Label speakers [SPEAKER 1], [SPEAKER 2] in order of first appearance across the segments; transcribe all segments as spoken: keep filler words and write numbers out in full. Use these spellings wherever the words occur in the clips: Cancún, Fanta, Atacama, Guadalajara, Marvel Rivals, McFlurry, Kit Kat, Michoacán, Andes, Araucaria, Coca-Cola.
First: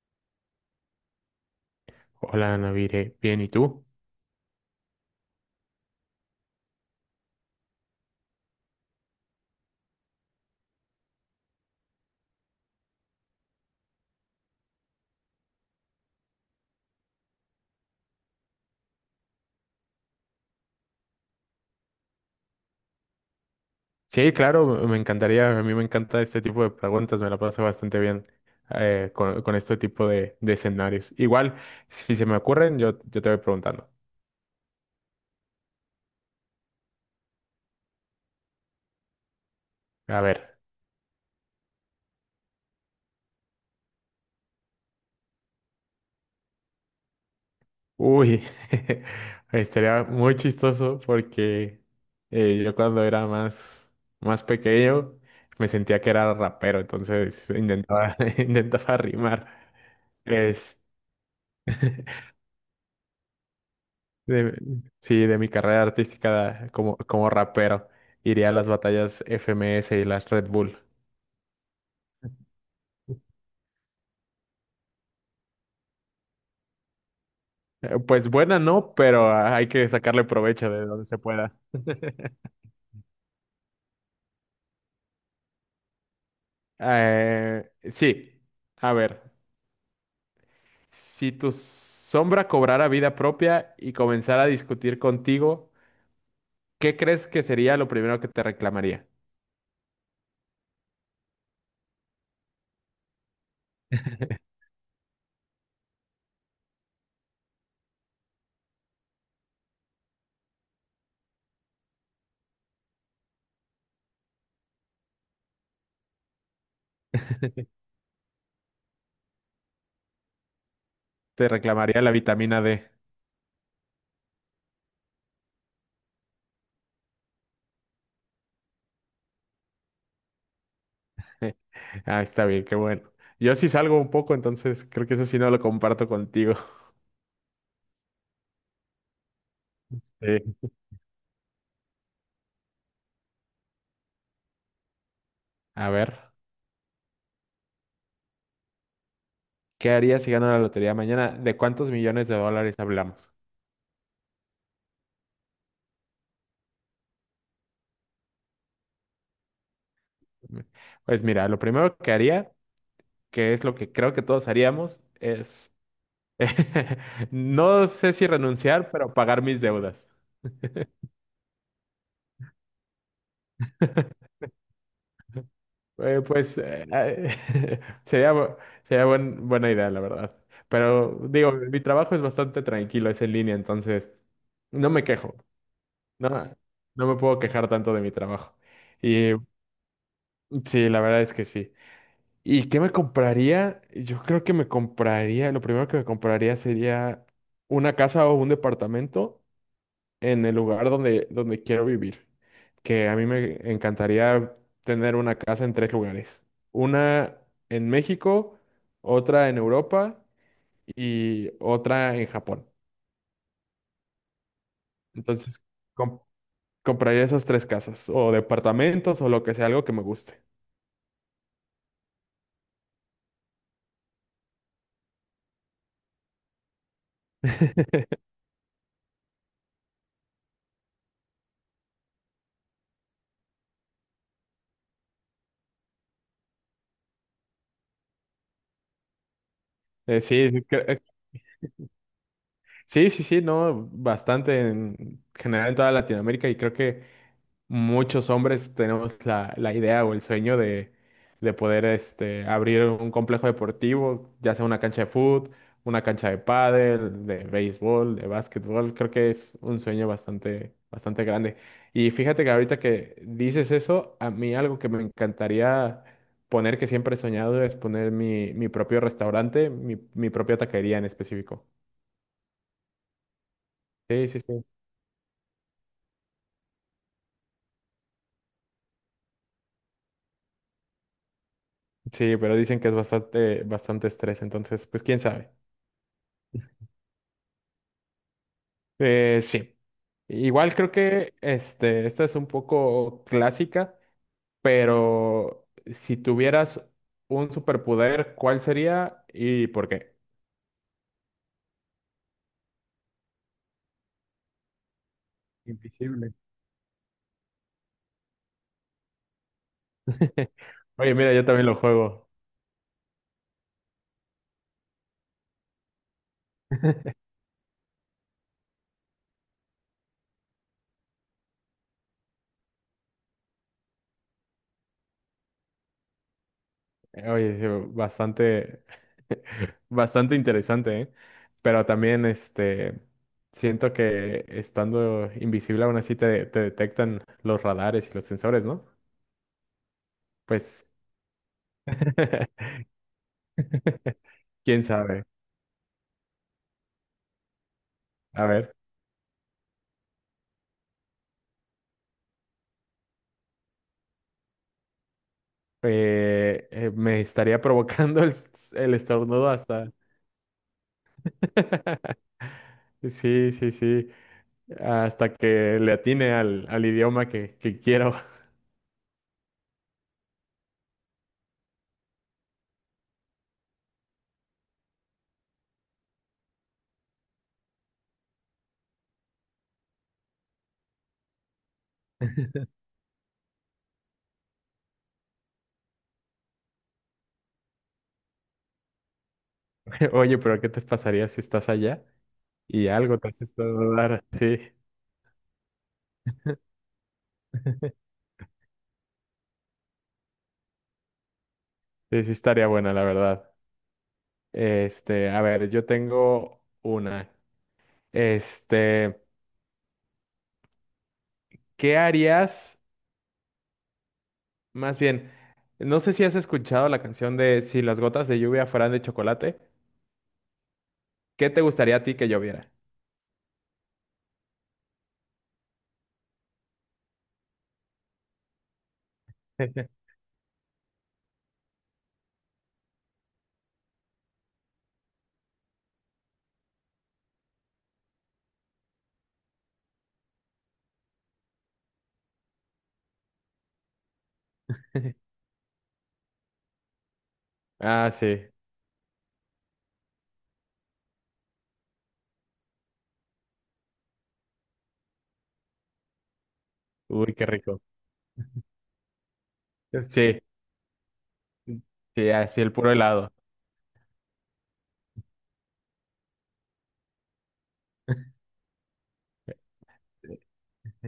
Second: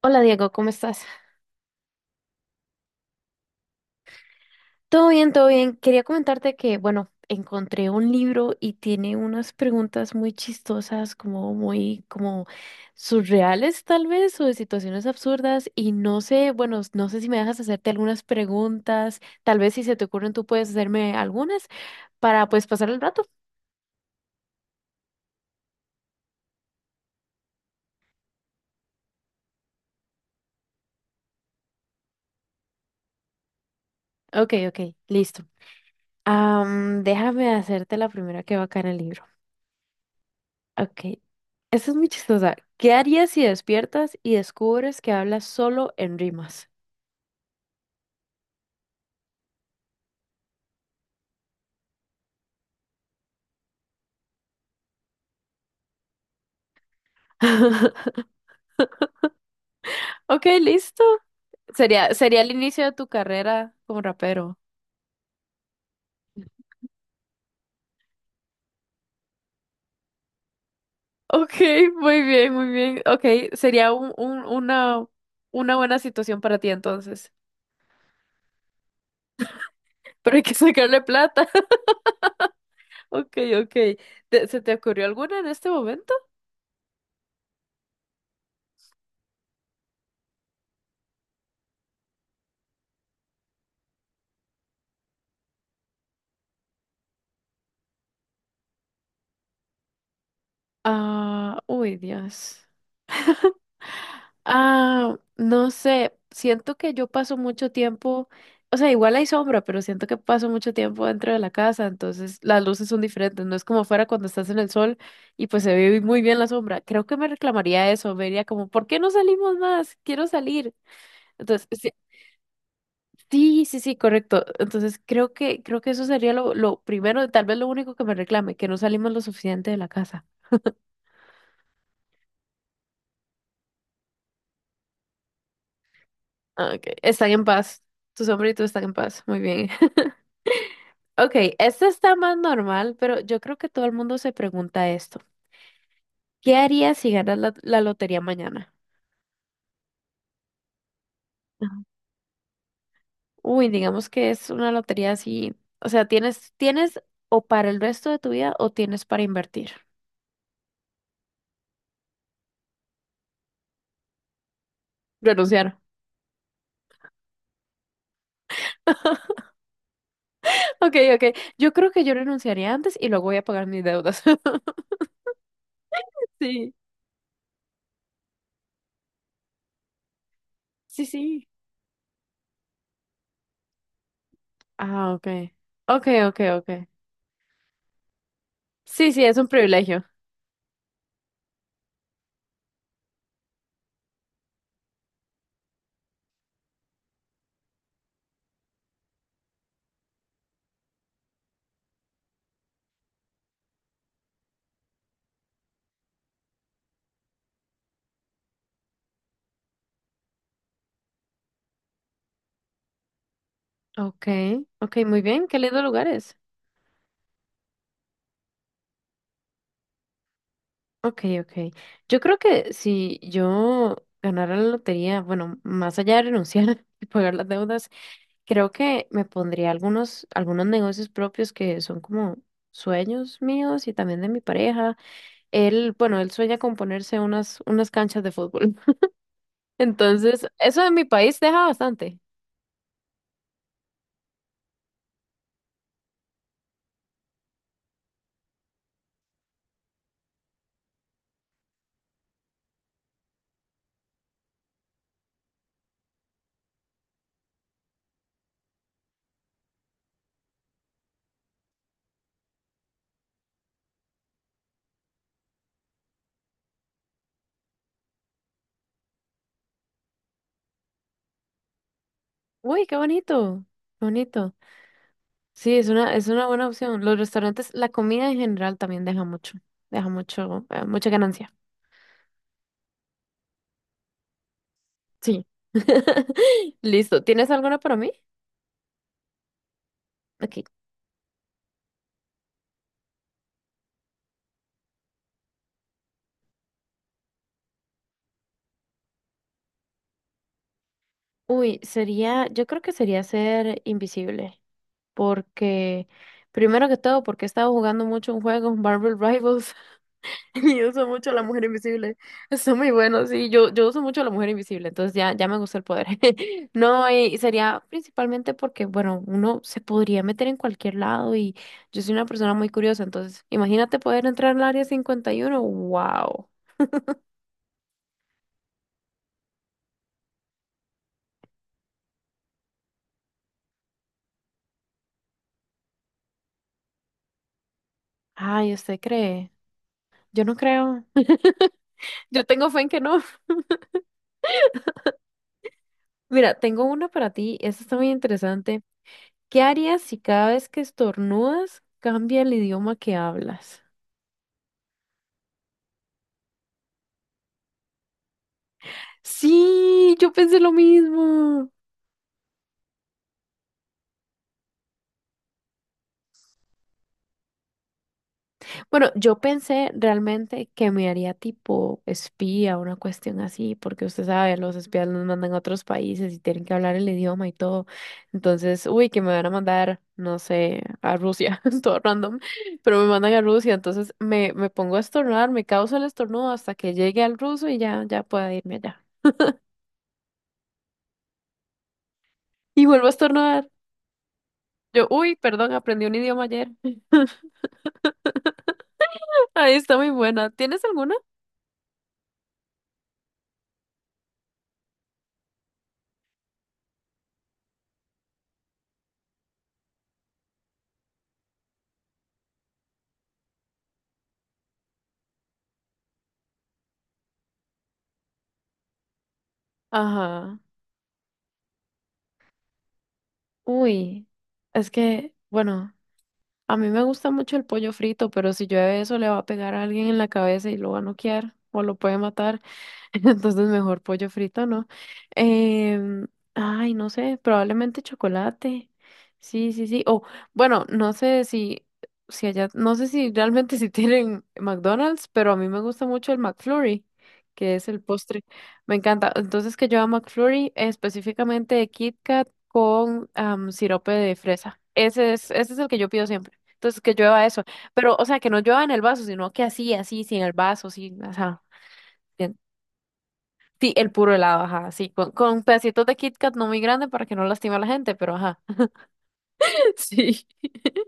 [SPEAKER 1] Hola Diego, ¿cómo estás?
[SPEAKER 2] Hola, Navire. Bien, ¿y tú?
[SPEAKER 1] Todo bien, todo bien. Quería comentarte que, bueno, encontré un libro y tiene unas preguntas muy chistosas, como muy, como surreales tal vez, o de situaciones absurdas. Y no sé, bueno, no sé si me dejas hacerte algunas preguntas. Tal vez si se te ocurren, tú puedes hacerme algunas para pues pasar el rato.
[SPEAKER 2] Sí, claro, me encantaría. A mí me encanta este tipo de preguntas. Me la paso bastante bien eh, con, con este tipo de, de escenarios. Igual, si se me ocurren, yo, yo te voy preguntando.
[SPEAKER 1] Ok, ok, listo. Am, déjame hacerte la primera que va acá en el libro.
[SPEAKER 2] A ver.
[SPEAKER 1] Ok, esta es muy chistosa. ¿Qué harías si despiertas y descubres que hablas solo en rimas?
[SPEAKER 2] Uy, estaría muy chistoso porque eh, yo cuando era más, más pequeño me sentía que era rapero, entonces intentaba, intentaba rimar.
[SPEAKER 1] Ok,
[SPEAKER 2] Es-
[SPEAKER 1] listo. Sería, sería el inicio de tu carrera como
[SPEAKER 2] De-
[SPEAKER 1] rapero.
[SPEAKER 2] sí, de mi carrera artística como, como rapero. Iría a las batallas F M S y las Red Bull.
[SPEAKER 1] Ok, muy bien, muy bien. Ok, sería un, un- una, una buena situación para ti entonces.
[SPEAKER 2] Eh, Pues buena no, pero hay que sacarle
[SPEAKER 1] Pero hay que
[SPEAKER 2] provecho de
[SPEAKER 1] sacarle
[SPEAKER 2] donde se
[SPEAKER 1] plata.
[SPEAKER 2] pueda.
[SPEAKER 1] Ok, ok. ¿Te- ¿Se te ocurrió alguna en este momento?
[SPEAKER 2] Eh, sí, a ver, si tu sombra cobrara vida propia y comenzara a discutir contigo, ¿qué crees que sería lo primero que te reclamaría?
[SPEAKER 1] Ah, uy, Dios. Ah, no sé, siento que yo paso mucho tiempo, o sea, igual hay sombra, pero siento que paso mucho tiempo dentro de la casa, entonces las luces son diferentes, no es como fuera cuando estás en el sol y pues se ve muy bien la sombra. Creo que me reclamaría eso, me diría como, ¿por qué no salimos más? Quiero salir.
[SPEAKER 2] Te
[SPEAKER 1] Entonces, sí,
[SPEAKER 2] reclamaría la vitamina D.
[SPEAKER 1] sí, sí, sí, correcto. Entonces, creo que creo que eso sería lo, lo primero, tal vez lo único que me reclame, que no salimos lo suficiente de la casa.
[SPEAKER 2] Ah, está bien, qué bueno. Yo sí salgo un poco, entonces creo que eso sí no lo comparto contigo.
[SPEAKER 1] Ah, ok, están en paz. Tu sombra y tú están en paz. Muy bien. Ok, este está más normal, pero yo creo que todo el mundo se pregunta esto.
[SPEAKER 2] A ver,
[SPEAKER 1] ¿Qué harías si ganas la, la lotería mañana?
[SPEAKER 2] ¿qué harías si gano la lotería mañana? ¿De
[SPEAKER 1] Ajá.
[SPEAKER 2] cuántos millones de dólares hablamos?
[SPEAKER 1] Uy, digamos que es una lotería así, o sea, tienes, tienes o para el resto de tu vida o tienes para invertir.
[SPEAKER 2] Pues mira, lo primero que haría, que es lo que creo que todos haríamos, es,
[SPEAKER 1] Renunciar.
[SPEAKER 2] no sé si renunciar, pero pagar mis deudas.
[SPEAKER 1] Ok, ok. Yo creo que yo renunciaría antes y luego voy a pagar mis deudas.
[SPEAKER 2] Eh, pues
[SPEAKER 1] Sí,
[SPEAKER 2] eh, eh, sería, bu- sería buen- buena idea, la verdad.
[SPEAKER 1] sí,
[SPEAKER 2] Pero
[SPEAKER 1] sí.
[SPEAKER 2] digo, mi trabajo es bastante tranquilo, es en línea, entonces no me
[SPEAKER 1] Ah, ok.
[SPEAKER 2] quejo,
[SPEAKER 1] Ok,
[SPEAKER 2] no,
[SPEAKER 1] ok, ok.
[SPEAKER 2] no me puedo quejar tanto de mi trabajo.
[SPEAKER 1] Sí, sí,
[SPEAKER 2] Y
[SPEAKER 1] es un privilegio.
[SPEAKER 2] sí, la verdad es que sí. ¿Y qué me compraría? Yo creo que me compraría, lo primero que me compraría sería una casa o un departamento en el lugar donde, donde quiero vivir. Que a mí me encantaría tener una casa en tres lugares. Una en México, otra en Europa y otra en Japón.
[SPEAKER 1] Ok, ok, muy bien. Qué
[SPEAKER 2] Entonces,
[SPEAKER 1] lindo
[SPEAKER 2] com-
[SPEAKER 1] lugares.
[SPEAKER 2] compraría esas tres casas o departamentos o lo que sea, algo que me guste.
[SPEAKER 1] Ok, ok. Yo creo que si yo ganara la lotería, bueno, más allá de renunciar y pagar las deudas, creo que me pondría algunos, algunos negocios propios que son como sueños míos y también de mi pareja. Él, bueno, él sueña con ponerse unas, unas canchas de fútbol.
[SPEAKER 2] Eh,
[SPEAKER 1] Entonces,
[SPEAKER 2] sí, sí,
[SPEAKER 1] eso en
[SPEAKER 2] cre-
[SPEAKER 1] mi país deja bastante.
[SPEAKER 2] Sí, sí, sí, no, bastante en general en toda Latinoamérica y creo que muchos hombres tenemos la, la idea o el sueño de, de poder este, abrir un complejo deportivo, ya sea una cancha de fútbol, una cancha de pádel, de béisbol, de básquetbol. Creo que es un sueño bastante, bastante grande. Y fíjate que ahorita que dices eso, a mí algo que me encantaría poner, que siempre he soñado, es poner mi, mi propio restaurante, mi, mi propia taquería en específico.
[SPEAKER 1] Uy, qué bonito, qué
[SPEAKER 2] Sí, sí,
[SPEAKER 1] bonito.
[SPEAKER 2] sí.
[SPEAKER 1] Sí, es una, es una buena opción. Los restaurantes, la comida en general también deja mucho, deja mucho, eh, mucha ganancia.
[SPEAKER 2] Sí, pero dicen que es bastante, bastante estrés, entonces, pues quién
[SPEAKER 1] Sí.
[SPEAKER 2] sabe.
[SPEAKER 1] Listo. ¿Tienes alguna para mí?
[SPEAKER 2] Eh, sí.
[SPEAKER 1] Ok.
[SPEAKER 2] Igual creo que este, esta es un poco clásica, pero si tuvieras un superpoder, ¿cuál sería y por qué?
[SPEAKER 1] Uy, sería, yo creo que sería ser invisible, porque
[SPEAKER 2] Invisible.
[SPEAKER 1] primero que todo, porque he estado jugando mucho un juego, Marvel Rivals, y uso
[SPEAKER 2] Oye,
[SPEAKER 1] mucho
[SPEAKER 2] mira,
[SPEAKER 1] a la
[SPEAKER 2] yo
[SPEAKER 1] mujer
[SPEAKER 2] también lo
[SPEAKER 1] invisible.
[SPEAKER 2] juego.
[SPEAKER 1] Está muy bueno, sí, yo, yo uso mucho a la mujer invisible, entonces ya, ya me gusta el poder. No, y sería principalmente porque, bueno, uno se podría meter en cualquier lado y yo soy una persona muy curiosa, entonces imagínate poder entrar al área cincuenta y uno. Wow.
[SPEAKER 2] Oye, sí, bastante, bastante interesante, ¿eh? Pero también, este, siento que estando invisible aún así te, te detectan los radares y los sensores,
[SPEAKER 1] Ay,
[SPEAKER 2] ¿no?
[SPEAKER 1] ¿usted cree? Yo no
[SPEAKER 2] Pues,
[SPEAKER 1] creo. Yo tengo fe en que no.
[SPEAKER 2] quién sabe.
[SPEAKER 1] Mira, tengo una para ti. Esta está muy
[SPEAKER 2] A ver,
[SPEAKER 1] interesante. ¿Qué harías si cada vez que estornudas cambia el idioma que hablas?
[SPEAKER 2] eh, eh, me estaría provocando el, el estornudo hasta.
[SPEAKER 1] Sí, yo pensé lo mismo.
[SPEAKER 2] Sí, sí, sí. Hasta que le atine al, al idioma que, que quiero.
[SPEAKER 1] Bueno, yo pensé realmente que me haría tipo espía, una cuestión así, porque usted sabe, los espías nos mandan a otros países y tienen que hablar el idioma y todo. Entonces, uy, que me van a mandar, no sé, a Rusia, todo random, pero me mandan a Rusia, entonces me, me pongo a estornudar, me causa el estornudo hasta que llegue al ruso y ya, ya pueda irme allá.
[SPEAKER 2] Oye, pero ¿qué te pasaría si estás allá
[SPEAKER 1] Y
[SPEAKER 2] y
[SPEAKER 1] vuelvo a
[SPEAKER 2] algo te hace
[SPEAKER 1] estornudar.
[SPEAKER 2] estornudar? Sí.
[SPEAKER 1] Yo, uy, perdón, aprendí un idioma ayer. Ahí está muy buena. ¿Tienes alguna?
[SPEAKER 2] Sí, sí estaría buena, la verdad. Este, a ver, yo tengo una. Este, ¿qué harías? Más bien, no sé si has escuchado la canción de Si las gotas de lluvia fueran de chocolate,
[SPEAKER 1] Ajá.
[SPEAKER 2] ¿qué te gustaría a ti que lloviera?
[SPEAKER 1] Uy, es que, bueno. A mí me gusta mucho el pollo frito, pero si llueve eso le va a pegar a alguien en la cabeza y lo va a noquear o lo puede matar. Entonces mejor pollo frito, ¿no? Em, Ay, no sé, probablemente chocolate. Sí, sí, sí. O bueno, no sé si, si, allá, no sé si realmente si tienen McDonald's, pero a mí me gusta mucho el McFlurry, que es el
[SPEAKER 2] Ah,
[SPEAKER 1] postre.
[SPEAKER 2] sí.
[SPEAKER 1] Me encanta. Entonces que yo a McFlurry eh, específicamente de Kit Kat con am, sirope de fresa. Ese es, ese es el que yo pido siempre. Entonces que
[SPEAKER 2] Uy,
[SPEAKER 1] llueva
[SPEAKER 2] qué
[SPEAKER 1] eso.
[SPEAKER 2] rico.
[SPEAKER 1] Pero, o sea, que no llueva en el vaso, sino que así, así,
[SPEAKER 2] Sí,
[SPEAKER 1] sin el vaso, sin, ajá.
[SPEAKER 2] sí, así el puro helado.
[SPEAKER 1] Sí, el puro helado, ajá, sí, con, con pedacitos de Kit Kat no muy grande para que no lastime a la gente, pero ajá. Sí.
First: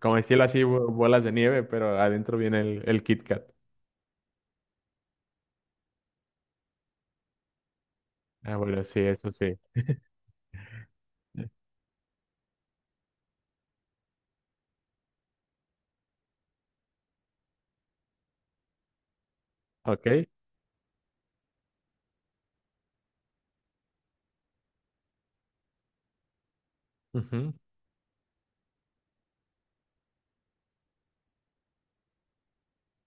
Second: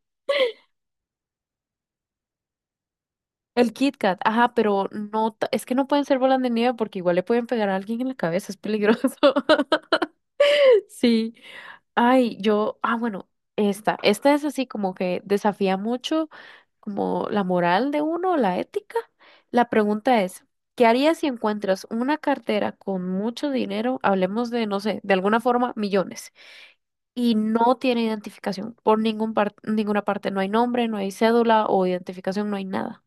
[SPEAKER 2] Como estilo así, bo- bolas de nieve, pero adentro viene el, el Kit Kat.
[SPEAKER 1] El Kit Kat, ajá, pero no, ta- es que no pueden ser bolas de nieve porque igual le pueden pegar a alguien en la cabeza, es
[SPEAKER 2] Ah, bueno, sí,
[SPEAKER 1] peligroso.
[SPEAKER 2] eso sí.
[SPEAKER 1] Sí. Ay, yo, ah, bueno, esta, esta es así como que desafía mucho como la moral de uno, la ética. La
[SPEAKER 2] Ok.
[SPEAKER 1] pregunta es, ¿qué harías si encuentras una cartera con mucho dinero? Hablemos de, no sé, de alguna forma, millones. Y
[SPEAKER 2] Ujú.
[SPEAKER 1] no tiene identificación por ningún par- ninguna parte. No hay nombre, no hay cédula o identificación, no hay nada.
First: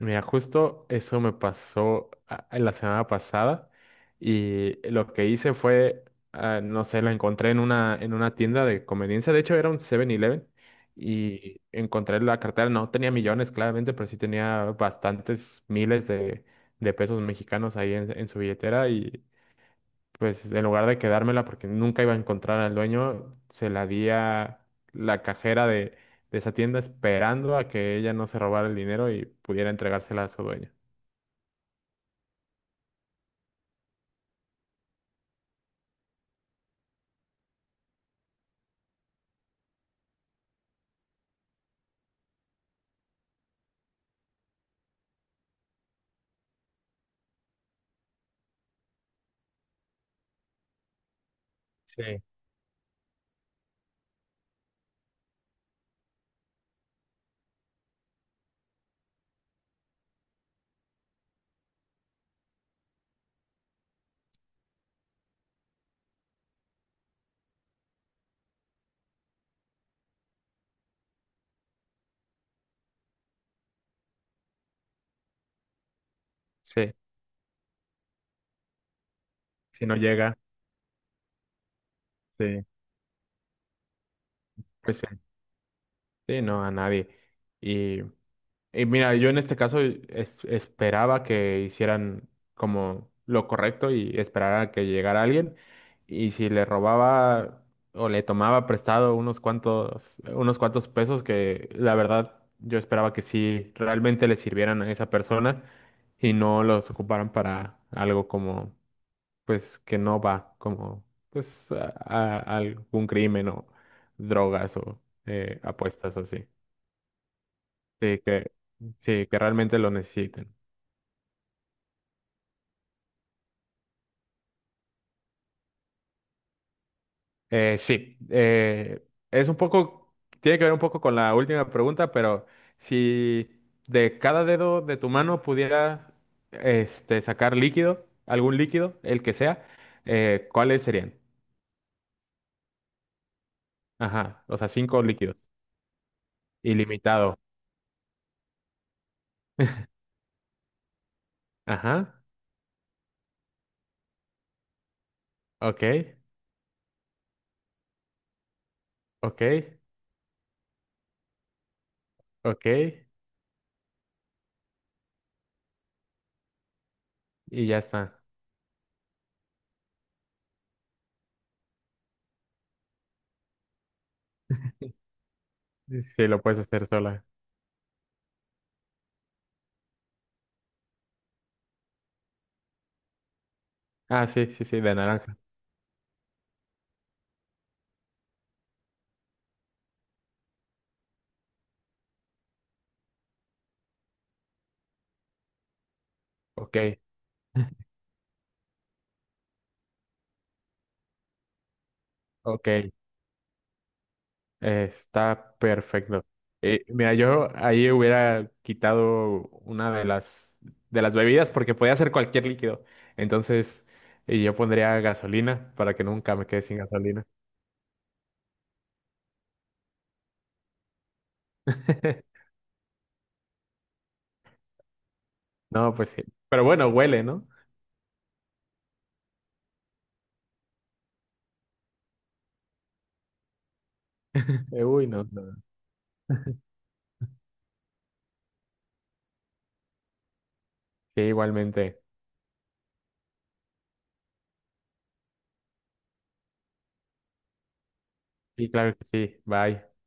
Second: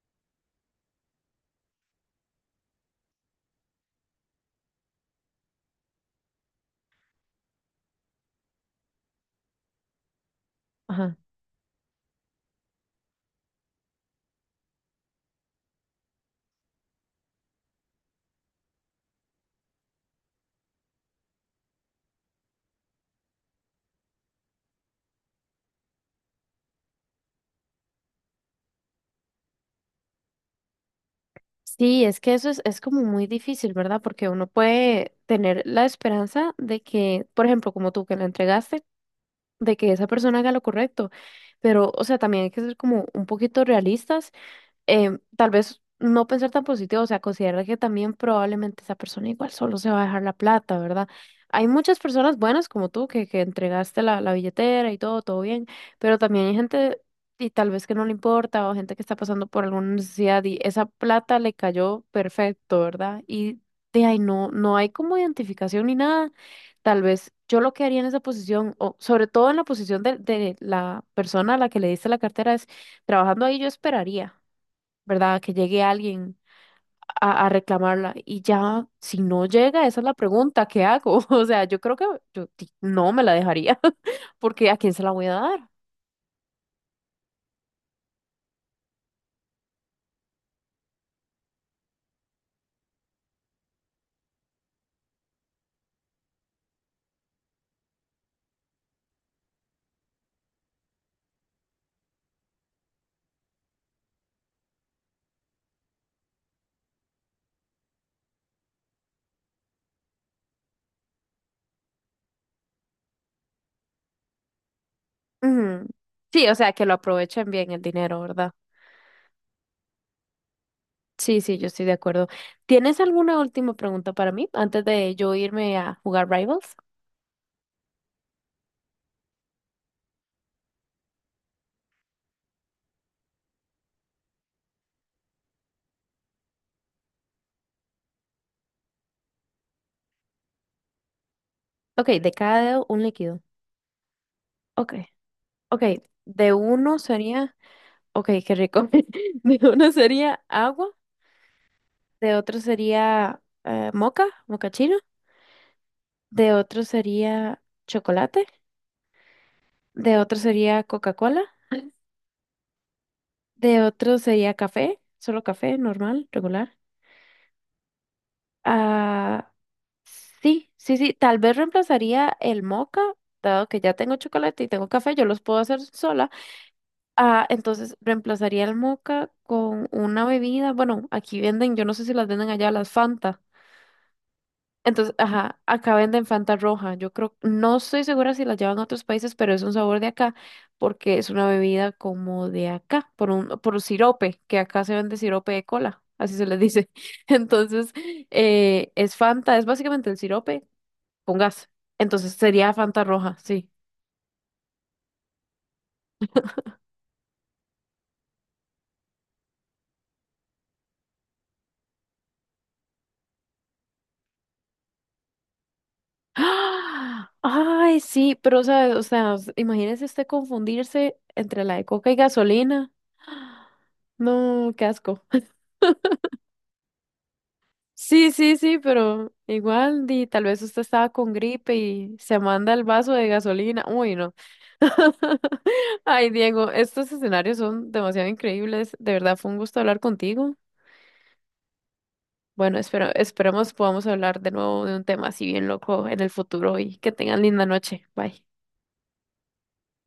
[SPEAKER 2] Mira, justo eso me pasó a- a la semana pasada y lo que hice fue, ah, no sé, lo encontré en una, en una tienda de conveniencia, de hecho era un Seven eleven
[SPEAKER 1] Ajá.
[SPEAKER 2] y encontré la cartera. No tenía millones claramente, pero sí tenía bastantes miles de, de pesos mexicanos ahí en, en su billetera, y pues en lugar de quedármela porque nunca iba a encontrar al dueño, se la di a la cajera de, de esa tienda esperando a que ella no se robara el dinero y pudiera entregársela a su dueño.
[SPEAKER 1] Sí, es que eso es, es como muy difícil, ¿verdad? Porque uno puede tener la esperanza de que, por ejemplo, como tú que la entregaste, de que esa persona haga lo correcto. Pero, o sea, también hay que ser como un poquito realistas em, tal vez no pensar tan positivo, o sea, considerar que también probablemente esa persona igual solo se va a dejar la plata, ¿verdad? Hay muchas
[SPEAKER 2] Sí,
[SPEAKER 1] personas buenas como tú que, que entregaste la, la billetera y todo, todo bien, pero también hay gente y tal vez que no le importa o gente que está pasando por alguna necesidad y esa plata le cayó perfecto, ¿verdad? Y de ahí no, no hay como identificación ni nada. Tal vez yo lo que haría en esa posición, o sobre todo en la posición de, de la persona a la que le diste la cartera, es trabajando ahí yo esperaría. ¿Verdad? Que llegue alguien
[SPEAKER 2] sí,
[SPEAKER 1] a, a reclamarla. Y ya, si no llega,
[SPEAKER 2] Si no
[SPEAKER 1] esa es la
[SPEAKER 2] llega,
[SPEAKER 1] pregunta, ¿qué hago? O sea, yo creo que yo
[SPEAKER 2] sí.
[SPEAKER 1] di- no me la dejaría, porque ¿a quién
[SPEAKER 2] Pues
[SPEAKER 1] se
[SPEAKER 2] sí,
[SPEAKER 1] la voy a dar?
[SPEAKER 2] sí, no, a nadie. y Y mira, yo en este caso es- esperaba que hicieran como lo correcto y esperara que llegara alguien. Y si le robaba o le tomaba prestado unos cuantos, unos cuantos pesos, que la verdad yo esperaba que sí realmente le sirvieran a esa persona y no los ocuparan para algo como, pues, que no va, como, pues, a, a- algún crimen o drogas o eh,
[SPEAKER 1] Ujú.
[SPEAKER 2] apuestas o así.
[SPEAKER 1] Sí, o sea, que lo aprovechen bien el dinero,
[SPEAKER 2] Sí, que,
[SPEAKER 1] ¿verdad?
[SPEAKER 2] sí, que realmente lo necesiten.
[SPEAKER 1] Sí, sí, yo estoy de acuerdo. ¿Tienes alguna última pregunta para mí antes de yo irme a jugar Rivals?
[SPEAKER 2] Eh, sí, eh, es un poco, tiene que ver un poco con la última pregunta, pero si de cada dedo de tu mano pudieras este, sacar líquido, algún líquido, el que sea, eh, ¿cuáles serían?
[SPEAKER 1] Ok, de cada dedo un líquido.
[SPEAKER 2] Ajá, o sea,
[SPEAKER 1] Ok,
[SPEAKER 2] cinco líquidos.
[SPEAKER 1] ok, de uno
[SPEAKER 2] Ilimitado.
[SPEAKER 1] sería, ok, qué rico. De uno sería agua,
[SPEAKER 2] Ajá,
[SPEAKER 1] de otro sería eh, moca, moca chino.
[SPEAKER 2] ok,
[SPEAKER 1] De otro sería chocolate,
[SPEAKER 2] ok,
[SPEAKER 1] de otro sería Coca-Cola,
[SPEAKER 2] ok,
[SPEAKER 1] de otro sería café, solo café normal, regular.
[SPEAKER 2] y ya está.
[SPEAKER 1] Ah, sí, sí, sí, tal vez reemplazaría el moca, dado que ya tengo chocolate y tengo café, yo los puedo hacer
[SPEAKER 2] Sí,
[SPEAKER 1] sola.
[SPEAKER 2] lo puedes hacer sola.
[SPEAKER 1] Ah, entonces reemplazaría el moca con una bebida, bueno, aquí venden, yo no sé si las venden allá, las Fanta.
[SPEAKER 2] Ah, sí, sí, sí, de
[SPEAKER 1] Entonces,
[SPEAKER 2] naranja.
[SPEAKER 1] ajá, acá venden Fanta roja. Yo creo, no estoy segura si la llevan a otros países, pero es un sabor de acá, porque es una bebida como de acá, por un, por un sirope, que acá se vende sirope de cola, así se les
[SPEAKER 2] Ok,
[SPEAKER 1] dice. Entonces, eh, es Fanta, es básicamente el sirope con gas. Entonces sería
[SPEAKER 2] ok.
[SPEAKER 1] Fanta roja, sí.
[SPEAKER 2] Eh, Está perfecto. Eh, mira, yo ahí hubiera quitado una de las de las bebidas porque podía ser cualquier líquido. Entonces, y yo pondría gasolina para que nunca me quede sin gasolina.
[SPEAKER 1] ¡Ah! Ay, sí, pero sabes, o sea, s- imagínese usted confundirse entre la de coca y gasolina. No, qué asco.
[SPEAKER 2] No, pues sí. Pero bueno, huele, ¿no?
[SPEAKER 1] Sí, sí, sí, pero igual, di, tal vez usted estaba con gripe y se manda el vaso de gasolina. Uy, no.
[SPEAKER 2] Uy, no, no.
[SPEAKER 1] Ay, Diego, estos escenarios son demasiado increíbles. De verdad, fue un gusto hablar contigo.
[SPEAKER 2] Sí, igualmente.
[SPEAKER 1] Bueno, espero, esperemos podamos hablar de nuevo de un tema así bien loco en el futuro y que tengan linda noche. Bye.
[SPEAKER 2] Sí, claro que sí. Bye.